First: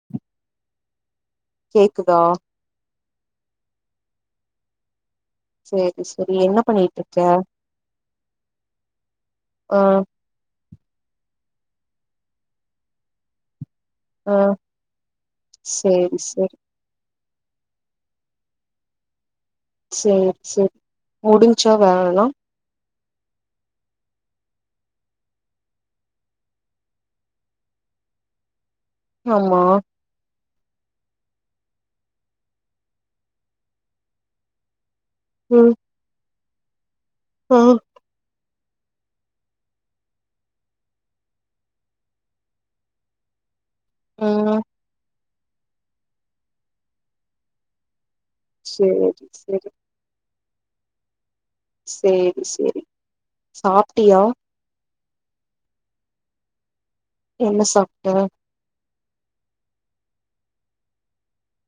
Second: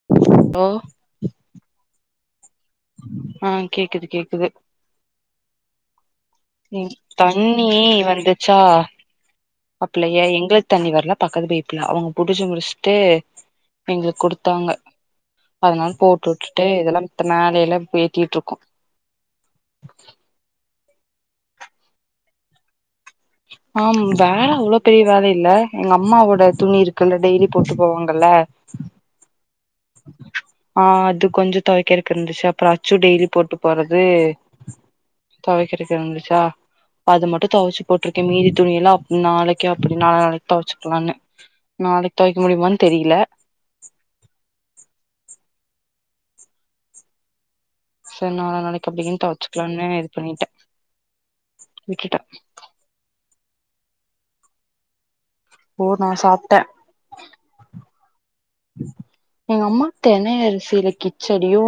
[inaudible] கேக்குதா ஆ கேக்குது கேக்குது சேரி சேரி என்ன ம் பண்ணிட்ருக்க தண்ணி வந்துச்சா ஆ அப்பலயே எங்களுக் தண்ணி வரல பக்கத்து பயப்புல அவங் புடிச்சு முடிச்சுட்டு எங்களுக்க ஆ குடுத்தாங்க அதனால சேரி போட்டு சேரி விட்டுட்டு இதெல்லா மேலல்ல ஏத்திட்டு இருக்கோ சேரி சேரி முடிஞ்ச்சா வேலலாம் ஆஹம் வேலஅவ்ளோ பெரிய ஆம் வேல அவ்ளோ பெரிய வேல இல்ல எங்க அம்மாவோட துணி இருக்குல்ல டெய்லி போட்டு போவாங்கல்ல ஆமா ஆஹ் அது கொஞ்சோ தொவைக்கறதுக்கு இருந்துச்சு அப்பறோ அச்சு டெய்லி போட்டு போறது ம் தொவைக்கிறதுக்கு இருந்துச்சா அது மட்டு ஆ தொவச்சு போட்ருக்கே மீதி துணி எல்லா ம் நாளைக்கு அப்டி நாலன்னைக்கு தொவச்சுக்கலான்னு நாளைக்கி தொவைக்க முடியுமானு தெரியில ம் செரி நாள நாளைக்கு அப்டின்னு சேரி சேரி தொவச்சுக்கலானு இது பண்ணிட்டே விட்டுட்டே சேரி சேரி சாப்டியா ஓ நா சாப்ட்டே என்ன சாப்ட்டே எங்கம்மா தெனைஅரிசில கிச்சடியு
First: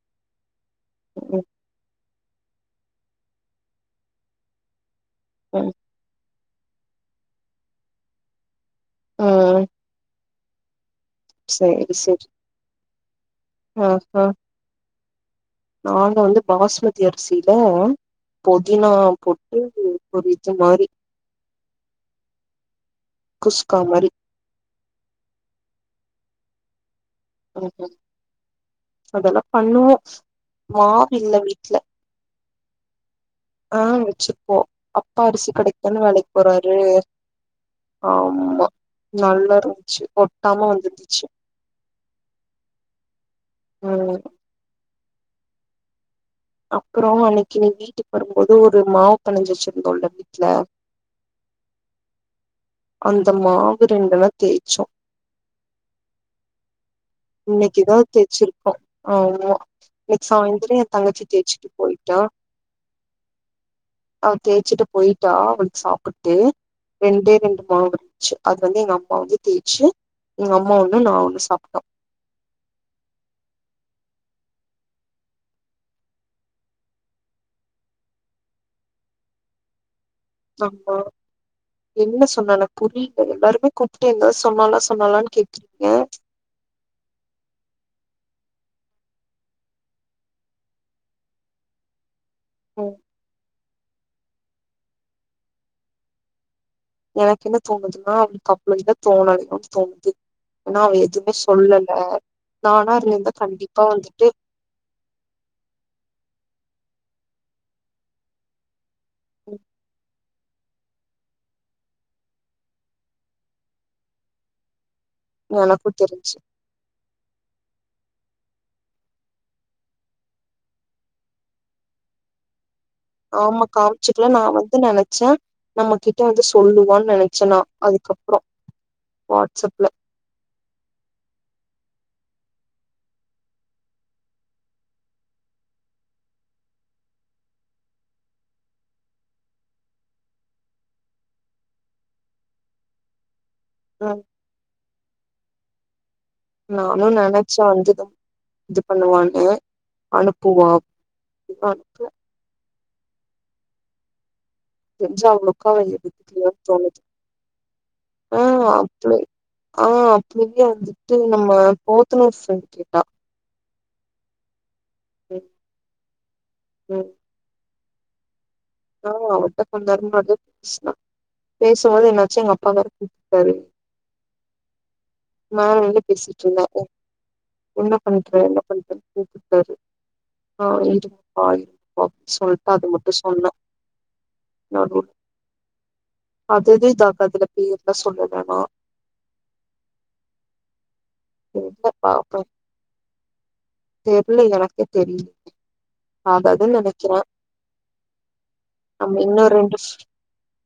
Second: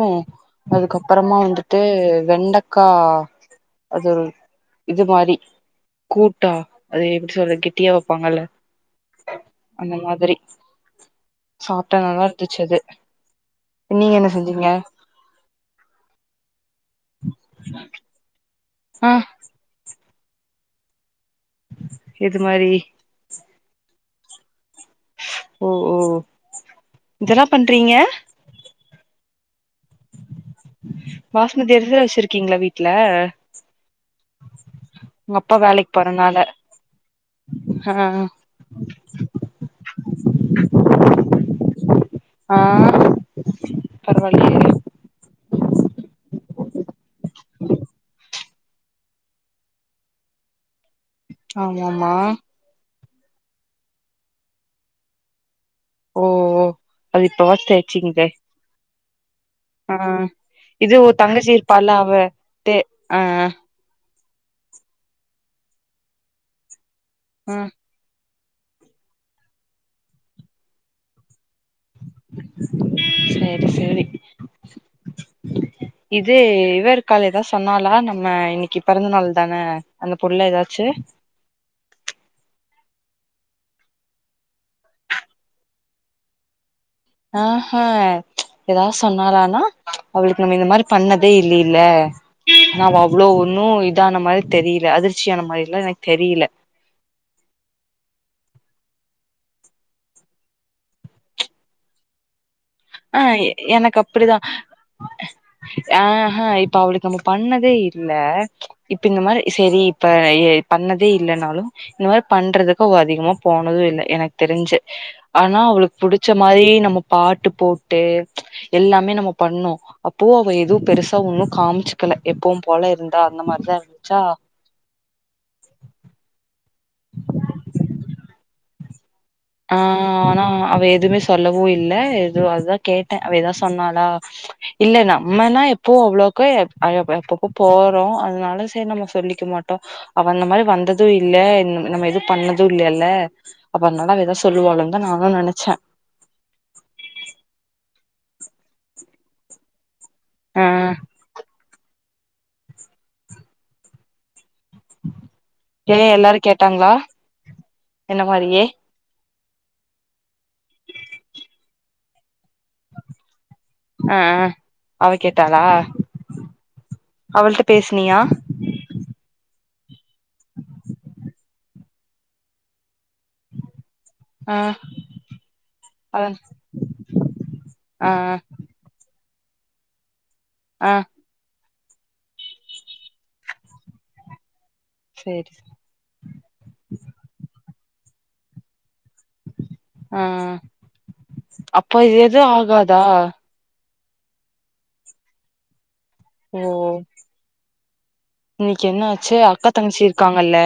அதுக்கப்பறமா ம் வந்துட்டு வெண்டக்கா அது இது மாறி ம் கூட்டா அது எப்டி சொல்ல கெட்டியா வெப்பாங்கல்ல ம் அந்த மாதிரி சேரி சாப்டா நல்லா சேரி இருந்துச்சு அது ஆ நீங்க ஆ என்ன செஞ்சீங்க நாங்க வந்து பாஸ்மதி அரிசில பொதினா ஆ போட் டு ம் பொரிச்ச மாரி இது மாரி குஸ்கா மாரி ஓ ஓ இதெல்லா ம் பண்றீங்க ம் அதெல்லா பண்ணுவோ மாவு இல்ல வீட்ல பாஸ்மதி அரிசிதா வெச்சிருக்கீங்களா வீட்ல ஆ வெச்சிருப்போ அப்பா உங்க அரிசி வேலைக்கு கடைக்கிதான வேலைக்கி போறனால போறாரு ஆ ஆமா நல்லா இருந்துச்சு ஒட்டாம வந்திருந்துச்சு ஆ ம் பரவால்ல அப்பறோ அன்னைக்கி நீ வீட்டுக்கு வருபோது ஒரு மாவு பெனஞ்சி வச்சிருந்தோல வீட்ல ஆமமா அந்த மாவு ரெண்டுனா தேய்ச்சோ ஓ அது இப்பவா இன்னக்கிதா தேச்சிங்தே தெச்சிருக்கோ ஆமா ஆ இன்னிக்கி சாய்ந்திரோ எ இது ஒ தங்கச்சி தேச்சுட்டு இருப்பால அவ போய்ட்டா தே ஆ அவ தேச்சுட்டு போய்டா அவ்ளுக்கு சாப்புட்டு ரெண்டே ஆ ரெண்டு மாவிருஞ்ச்சு அது வந்து எங்க அம்மா வந்து தேச்சு எங்க அம்மா ஒண்ணு நா ஒண்ணு சாப்டோ செரி செரி இது இவ இருக்கால்ல எதா சொன்னாலா நம்ம இன்னக்கி பிறந்தநாள் தான அந்த புள்ளத் ஆமா என்ன சொன்னால புரில எல்லாருக்கு கூப்டே இந்த சொன்னாலா சொன்னாலான்னு கேக்கிறீங்க ஆ ஹ ஏதாது சொன்னாலானா அவளுக்கு நம்ம இந்த மாரி பண்ணதே இல்லில ஆனா ம். அவ அவ்ளோ ஒன்னு இதான மாரி தெரில அதிர்ச்சியான மாரில்லா எனக்கு தெரில எனக்கு என்ன தோணுதுன்னா அவளுக்கு அவ்ளோ இதா தோணலையோ தோணுது ஆனா அவ எதுமே சொல்லல நானா இருந்திருந்தா கண்டிப்பா வந்துட்டு அ ஹ இப்ப அவளுக்கு நம்ம பண்ணதே இல்ல இப்ப இந்த மாரி சேரி இப்ப ஏ பண்ணதே இல்லனாலு இந்த மாரி பண்றதுக்கு அவோ அதிகமா போனதே இல்ல எனக்கு தெருஞ்சு ஆனா எனக்கு அவுளுக்கு புடுச்ச தெரிஞ்சு மாறி நம்ம பாட்டு போட்டு எல்லாமே நம்ம பண்ணோ அப்போ அவ எதுவு பெருசா ஒண்ணு காம்ச்சுக்கல எப்பவுபோல இருந் ஆமா காம்ச்சிக்லா நா வந்து நெனச்ச நமக்கி என்ட வந்து சொல்லுவானு நெனச்சனா அதுக்கப்ரோ ஆ ஆனா அவ எதுவுமே சொல்லவு இல்ல எதோ அதா கேட்ட அவ ஏதா சொன்னாளா இல்ல நம்மனா எப்போ அவ்ளோக்கா [unintelligible] எப்பப்பு போறோ அதனால சரி நம்ம சொல்லி மாட்டோ அவ அந்த மாறி வந்தது இல்ல நம்ம எது பண்ணது இல்லல்ல அப்பறம்னாலா எதோ சொல்லுவாலுந்த நானு நெனச்ச நானு நெனச்ச வந்து இது இது பண்ணுவானு ஆ அனுப்புவா இப்ப அனுப்பு தெருஞ்ச அவுங்ள உக்காவிலயனு ஏ எல்லாரு எடுத்துக்கலனு கேட்டாங்களா தோணுது என்ன மாரியே ஆ ஆ அப்டியே வந்துட்டு நம்ம போத்தணு சைடு கேட்டா அ அவ ம் கேட்டாளா ம். அவள்ட்ட பேசினியா ஆ [unintelligible] பேசும்போது என்னாச்சு எங்க அப்பா வேர கூட்டாரு ஆ நான் வந்து அவ பேசிட்டு இருந்த என்ன ஆ பண்றே [unintelligible] ஆ இ ஆ பாய் சொல்லிட்டு அது மட்டும் சொன்னேன் [unintelligible] சரி அது எதுஇதாகாதுல பேர்லா சொல்ல வேணாம் ஆ தெர்ல அப்போ எது பாப்போ ஆகாதா தெர்ல எனக்கு தெரியு ஓ ஆகாதுனு நினைக்கிறே இன்னைக்கு என்ன ஆச்சு அக்கா ஃப் தங்கிச்சி இருக்காங்கல்ல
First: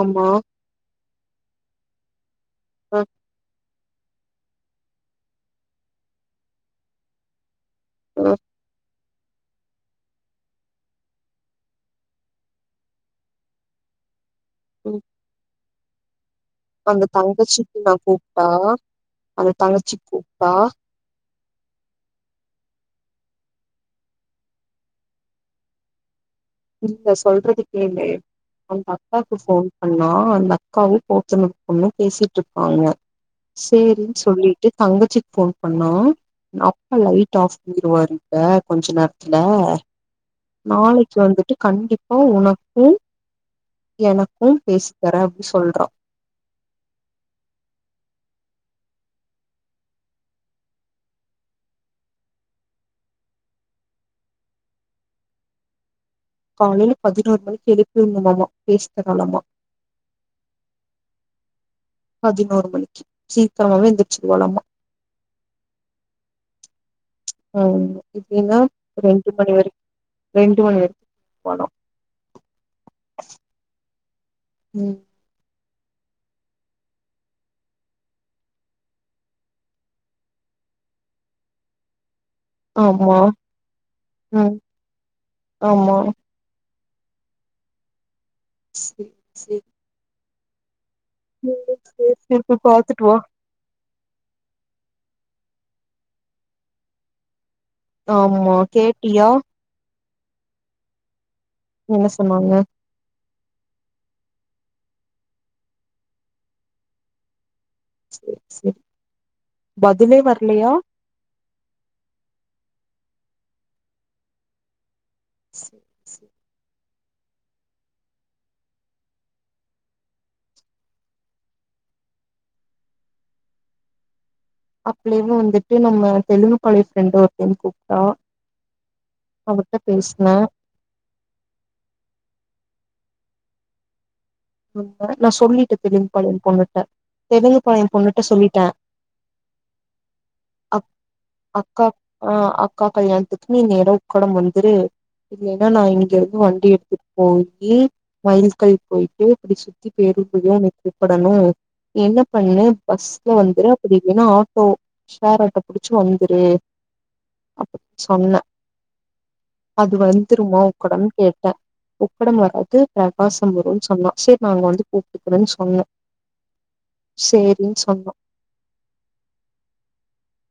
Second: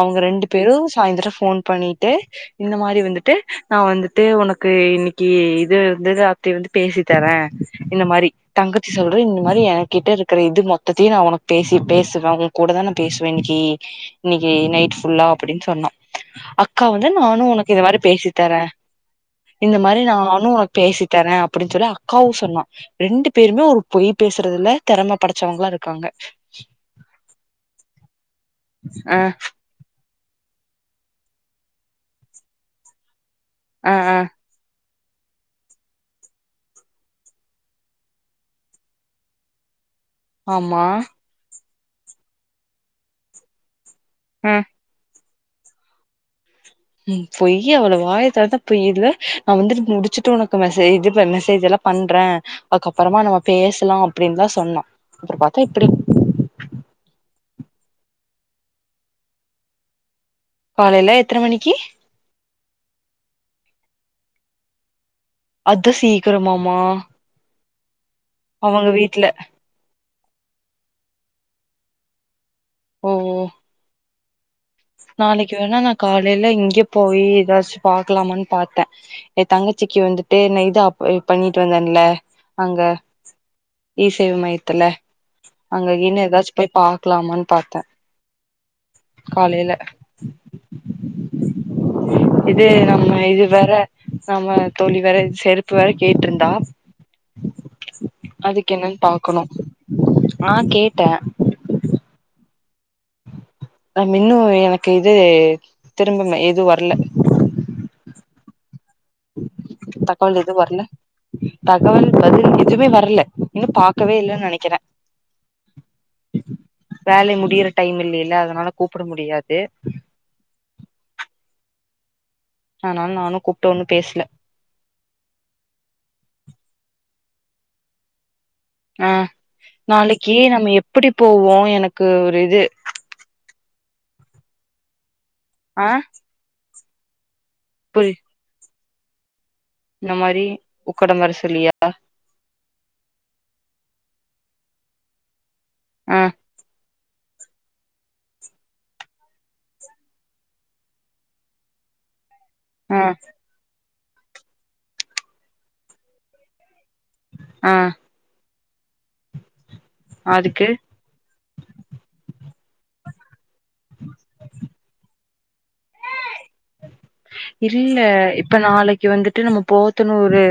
அவங்க ரெண்டு பேரு சாய்ந்தரோ ஃபோன் பண்ணிட்டு இந்த மாதிரி அ வந்துட்டு நா வந்துட்டு உனக்கு இன்னைக்கு இது வந்து அப வந்து பேசி தரே இந்த அ மாதிரி தங்கச்சி சொல்ற இந்த மாதிரி என் கிட்ட இருக்கிற இது மொத்தையு நா உனக்கு பேசி பேசுவே உங்க கூட தா நா பேசுவே இன்னைக்கு இன்னைக்கு நைட் ம் ஃபுல்லா அப்படின்னு சொன்ன அக் அக்கா அந்த வந்து நானு உனக்கு தங்கச்சிக்கு இது நா மாறி பேசி கூப்ட்டா தரே அந்த இந்த தங்கச்சி மாதிரி நானு கூப்ட்டா உனக்கு பேசின் தரே அப்டின்னு சொல்லி அக்காவு சொன்னா ரெண்டு பேருமே ஒரு பொய் பேசறதுல திறம படச்சவங்களா இருக்காங்க இப்ப சொல்றத கேளு அந்த ஆ அக்காக்கு ஃபோன் பண்ணா அந்த அக்காவு போத்தனுபொண்ணு பேசிட்டு இருப்பாங்க ஆ ஆ சரின்னு சொல்லிட்டு தங்கச்சிக்கு ஃபோ பண்ணா அப்பா லைட் ஆஃப் பண்ணிருவாங்க கொஞ்ச நேரத்துல ஆமா நாளைக்கு வந்துட்டு கண்டிப்பா உனக்கும் எனக்கும் ஆ பேச தரே அப்படி சொல்றா ம் பொய் அவ்ள வாயா தெரத்தாலே பொய் ல இதுல நா வந்துட்டு முடிச்சுட்டு உனக்கு மெசேஜ் இது மெசேஜ் எல்லா பண்றே அதுக்கப்புறமா நம்ம பேசலா அப்படின்னுதா சொன்ன அப்றோ பார்த்தா இப்டி காலையில பதினோரு மணிக்கு எழுப்பிருணுமாமா பேசி தராலாமா காலைல எத்தன மணிக்கி பதினோரு மணிக்கி சீக்கிரமாவே எந்தச்சுர்வாலாமா அது சீக்கிரமாமா ம் இப்படின்னா அவங்க வீட்ல ரெண்டு மணி வரை ரெண்டு மணி வரைக்கு போனோ ஓ ஓ ம் நாளைக்கு வேணா நா காலையில இங்கே போய் எதாச்சு பாக்கலாமன் பாத்தே எ தங்கச்சிக்கு வந்துட்டு ந இதாப் பண்ணிட்டு வந்தன்ல அங்க ஆமா இசேவை ம் மையத்துல அங்க ஆமா இன்ன எதாச் போய் பாக்கலாமான் பாத்தே சே சே காலையில [inaudible] போய் இது பாத்துட்டு நம்ம வா இது வேற சம்ம தோழி வேற செருப்பு வேர கேட்டு இருந்தா ஆமா அதுக்கு என்னன் கேட்டியா பாக்கணு நா கேட்டே என்ன சொன்னாங்க ந இன்னு எனக்கு இது திரும்பம எதுவு வரல சேர் சேர் தகவல் எது வரல தகவல் பதில் எதுவுமே வரல இன்னு பாரக்கவே இல்லன் நினைக்கிறே சேரி சேரி வேலை முடியற டைம் இல்லில்ல அதனால கூப்பிட முடியாது ஆனாலு நானு கூப்ட்டு ஒன்னு பேசல அப்லேவு வந்துட்டு நம்ம தெலுங்கு காலேஜ் ஃரெண்ட் ஒரு டைம் கூப்ட்டா ஆ அவட்ட நாளைக்கி பேசுன நம்ம எப்படி போவோ எனக்கு ஒரு இது நா சொல்லிட்ட ஆ தெலுங்கு பாளையம் பொண்ணுட்ட தெலுங்கு பாளையம் புரி பொண்ணுட்ட சொல்லிட்டே இந்த மாரி உக்கடம் வர சொல்லியா அக்கா ஆ அக்கா பைய வந்துட்டு நீ நேரம் உக்கடம் வந்துரு இல்லைன்னா நா இங்க ஆ இருந்து வண்டி எடுத்துட்டு போயி மயல்க்கல் போயிட்டு அப்படி சுத்தி பேரு போகும் உக்கடனு என்ன பண்ணு ஆ பஸ்ல வந்து அப்படி இல்லன்னா ஆட்டோ ஷேர் ஆட்டோ புடிச்சு வந்துரு ஆ அப்படின் சொன்னே அது வந்துருமா அதுக்கு உக்கடம் கேட்டே உக்கடம் வராது பிரகாசம் வரும்ன்னு சொன்னா சேர் நாங்க வந்து கூப்டுகரன் சொன்னே சேரின்னு இல்ல சொன்னா இப்ப நாளைக் கி வந்துட்டு நம்ம போத்தனுறு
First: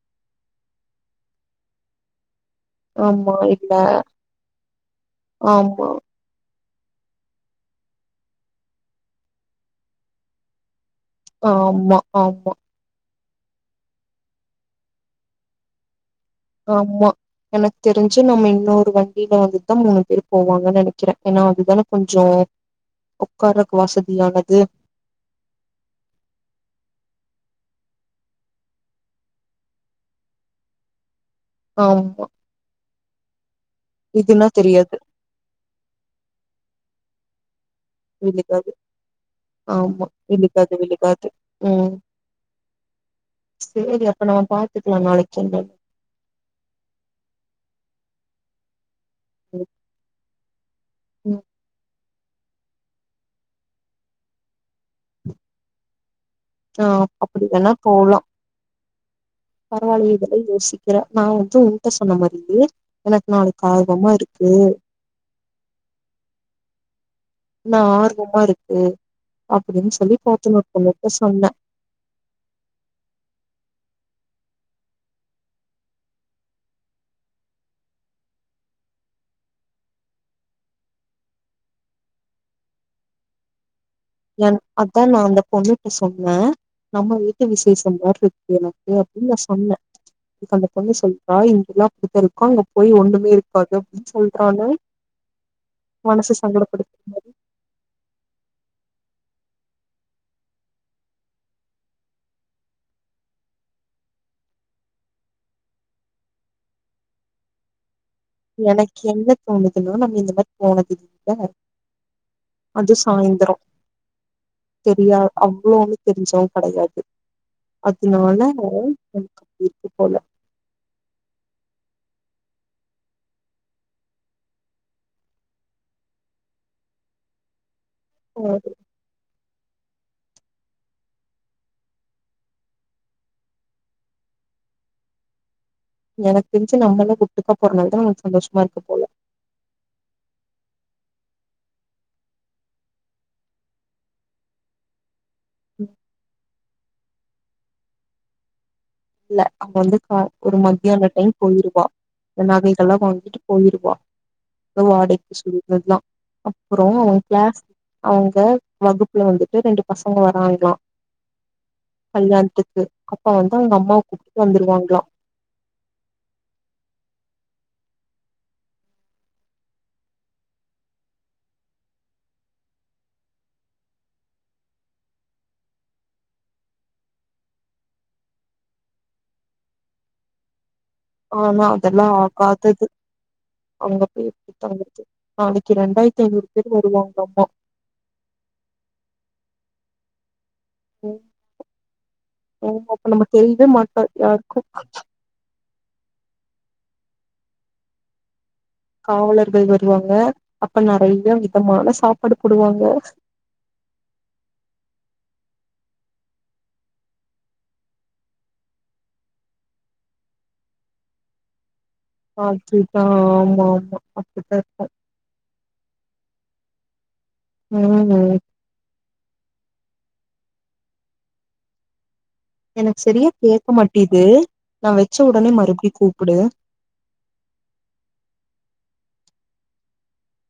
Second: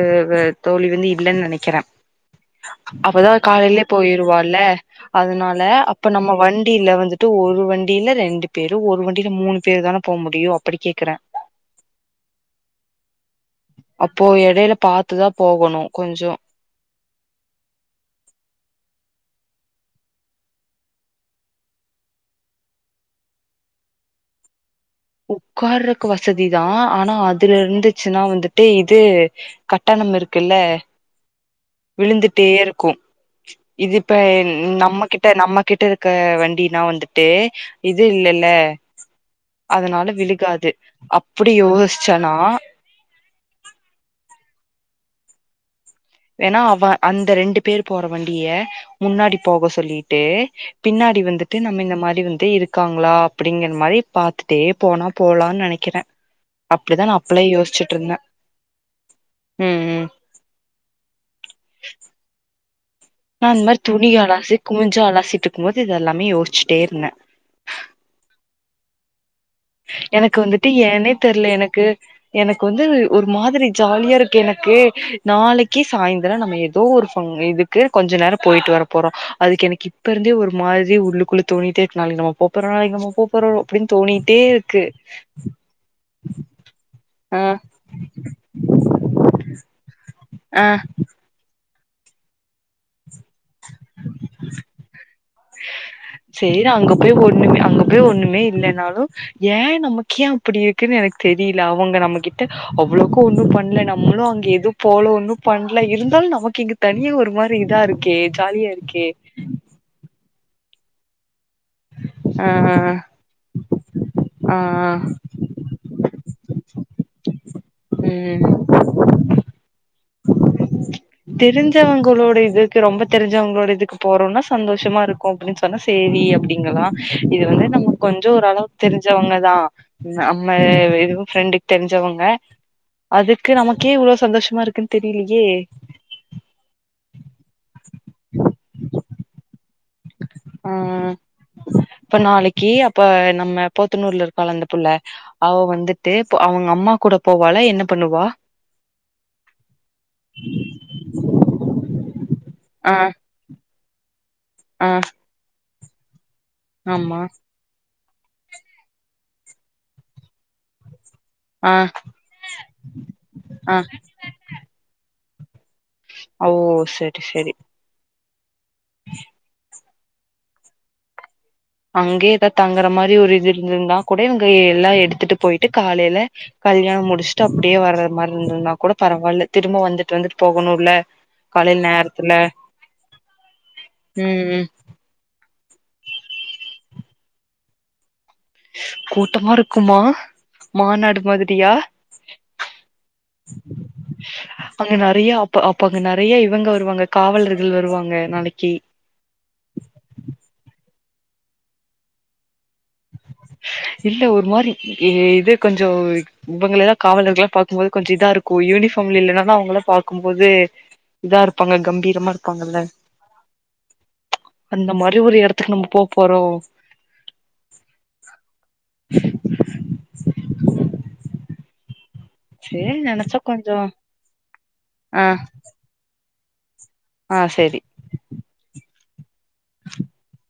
தோழி வந்து இல்லன் நினைக்கிறே அவதா ஆமா இல்ல காலையிலே போயிருவால அதனால ஆமா அப்ப நம்ம வண் டில வந்துட்டு ஒரு வண்டியில ரெண்டு பேரு ஒரு வண்டியில மூணு பேரு தான போக முடியு அப்படி கேக்கறே ஆம்மா ஆம்மா அப்போ எடையில பாத்துதா போகணு கொஞ்சோ ஆமா எனக்கு தெரிஞ்சு நம்ம இன்னொரு வண்டியில வந்துதா மூணு பேர் போவாங்கன் நினைக்கிறே ஏன்னா அதுதான கொஞ்சோ உக்காரக் வசதியானது உக்காரக்கு வசதிதா ஆனா அதுல இருந்துச்சுன்னா வந்துட்டு இது கட்டணம் இருக்குல்ல ஆமா விழுந்துட்டே இருக்கு இது இப்ப இதுன்னா தெரியாது நம்ம கிட் நம்ம கிட்ட இருக்க வண்டினா வந்துட்டு இது இல்லல்ல விழுகாது அதனால ஆமா விழுகாது வழுகாது அப்டி ம் யோசிச்சனா சேரி அப்ப நா பாத்துக்கலா நாளைக் சாங்கா ஏன்னா அவ அந்த ரெண்டு பேர் போற வண்டிய முன்னாடி போக சொல்லிட்டு பின்னாடி ம் வந்துட்டு நம்ம இந்த மாரி வந்து இருக் காங்களா அப்படிங்கிற மாரி பாத்துட்டே போனா போலான் நினைக்கிறே ஆ அப்படிவேணா போலா ம் ம் பரவாலியே யோசிக்கிறே நா வந்து உன்ட்ட சொன்ன மாரியே எனக்கு நா இந்த நாளைக்கு மாதிரி துணி ஆர்வமா இருக்கு அலசி குமிஞ்சு அலாசிட்டு இருக்கும் போது இதெல்லாமே யோசிச்சுட்டே இருந்தே நா ஆர்வமா இருக்கு அப்படின்னு சொல்லி எனக்கு வந்துட்டு போத்தனூர் பொண்ணுட்ட ஏனே சொன்னே தெரியல எனக்கு எனக்கு வந்து ஒரு மாதிரி ஜாலியா இருக்கு எனக்கு நாளைக்கு சாய்ந்திரம் நம்ம ஏதோ ஒரு ஃபங் இது க்கு கொஞ்ச நேரோ போயிட்டு வர போறோ அதுக்கு எனக்கு இப்ப இருந்தே ஒரு மாதிரி உள்ளுக்குள்ளே தோணிட்டே இருக்கு நாளைக்கு நம்ப போ அப்பறோ நாளைக்கு நம்ம போ போறோ அப்டின்னு தோனி என் அதா நா அந்த பொண்ணுட்ட சொன்னே நம்ம ஆ வீட்டு விசேஷ மாரி இருக்கு எனக்கு அப்படின்னு நா சொன்னே அதுக்கு ஆ அந்த பொண்னு சொல் வா இங்கெல்லா அப்டித்தா இருக்கு அங்க போய் ஒண்ணமே இருக்காது அப்படின்னு சொல்றாங்க சேரி அங்க போய் மாரி ஒண்ணுமே அங்க போய் ஒண்ணுமே இல்லனாலு ஏன் நமக்கே அப்படி இருக்குன்னு எனக்கு தெரியல அவங்க நம்மகிட்ட அவ்வளவுக்கு ஒன்னு பண்ணல நம்மளு அங்க எதுவு போல ஒன்னு பண்ணல இருந்தாலு நமக்கு இங்க தனியா ஒரு மாரி இதா இருக்கே ஜாலியா எனக்கு இருக்கே என்ன தோணுதுன்னா நம்ம இந்த மாரி போனதில்ல ஆ ஆ அது சாய்ந்திரோ ஆ தெரியா அவ்வளோன்னு தெரிஞ்சவங்ககிடையாது அதனால ம் என்னவோ உங்களுக்கு அப்டி இருக்கு போல தெரிஞ்சவங்களோட இதுக்கு ரொம்ப தெரிஞ்சவங்களோட இதுக்கு போறோம்னா சந்தோஷமா இருக் ஹோம்லி சொன்னா சேரி அப்படிங்கலா இது வந்து நம்ம கொஞ்சம் ஓரளவு அஹ் தெரிஞ்சவங்கதா நம்ம இதுவு ஃப்ரெண்டுக்கு தெரிஞ்சவங்க அதுக்கு நமக்கே இவ்வளவு சந்தோஷமா இருக்குன்னு தெரிலயே எனக்கு தெரிஞ்சு நம்மளா ஒட்டுக்கா போறனால தா உங்களுக்கு சந்தோஷமா இருக்கு போல ஆஹ் இப்ப நாளைக்கு அப்ப நம்ம பொத்தனூர்ல இருப்பால்ல அந்த புள்ள அவ வந்துட்டு அவங்க அம்மா கூட போவாலா என்ன பண்ணுவா இல்ல அப்போ வந்து கா ஒரு மத்தியான டைம் போயிருவா இந்த நகைகல்லா ஆ வாங்கிட்டு போயிருவா ஆ வாடகைக்கு சொல்றதுதா அப்புறோ ஆமா கிளாஸ் அவங்க வகுப்புல வந்துட்டு ரெண்டு பசங்க வராங்கலா ஆ கல்யாணத்துக்கு அப்போ வந்து அவங்க ஆ அம்மாவ கூப்ட்டுட்டு வந்துருவாங்களா ஓ சரி சரி ம் அங்கே எதா தங்குற மாரி ஒரு இது இருந்திருந்தா கூட இவங்க எல்லா எடுத்துட்டு போயிட்டு காலைல கல்யாணம் முடிச்சுட்டு அப்டியே வர்ற மாரி இருந்ததுன்னா கூட பரவாயில்ல திரும்ப வந்துட்டு வந்துட்டு போகணுல ஆனா அதெல்லா ஆகாதது அங்க போய் ம் எப்டி ம் தங்கரது நாளைக்கு இரண்டாயிரத்தி ஐநூறு பேர் வருவாங்கலாமா கூட்டமா இருக்குமா மாநாடு மாதிரியா ஓ அப்ப நம்ம தெரியவே மாட்டோ யாருக்கு ப்ப அப்பங்க நிறைய இவங்க வருவாங்க காவலர்கள் வருவாங்க நாளைக்கு காவலர்கள் வருவாங்க அப்ப நிறைய விதமான சாப்பாடு போடுவாங்க இல்ல ஒரு மாரி இது கொஞ்சோ இவங்களளா காவலர்களா பாக்கும் போது கொஞ்சோ இதா இருக்கு யூனிஃபார்ம்ல இல்லலன்னா தா அவங்கள்ளா பாக்கும்போது இதா இருப்பாங்க கம்பீர் அப்டிதா ஆமா ஆமா அப்டிதா இருக்கு இவரு எடத்துக்கு நம்ம போ போறோ உம் உம் சேரி எனக்கு சரியா நெனச்சா கேட்க கொஞ்சோ மாட்டேது நான் வச்ச ஆ உடனே மறுபடி கூப்பிடு ஆ செரி [inaudible]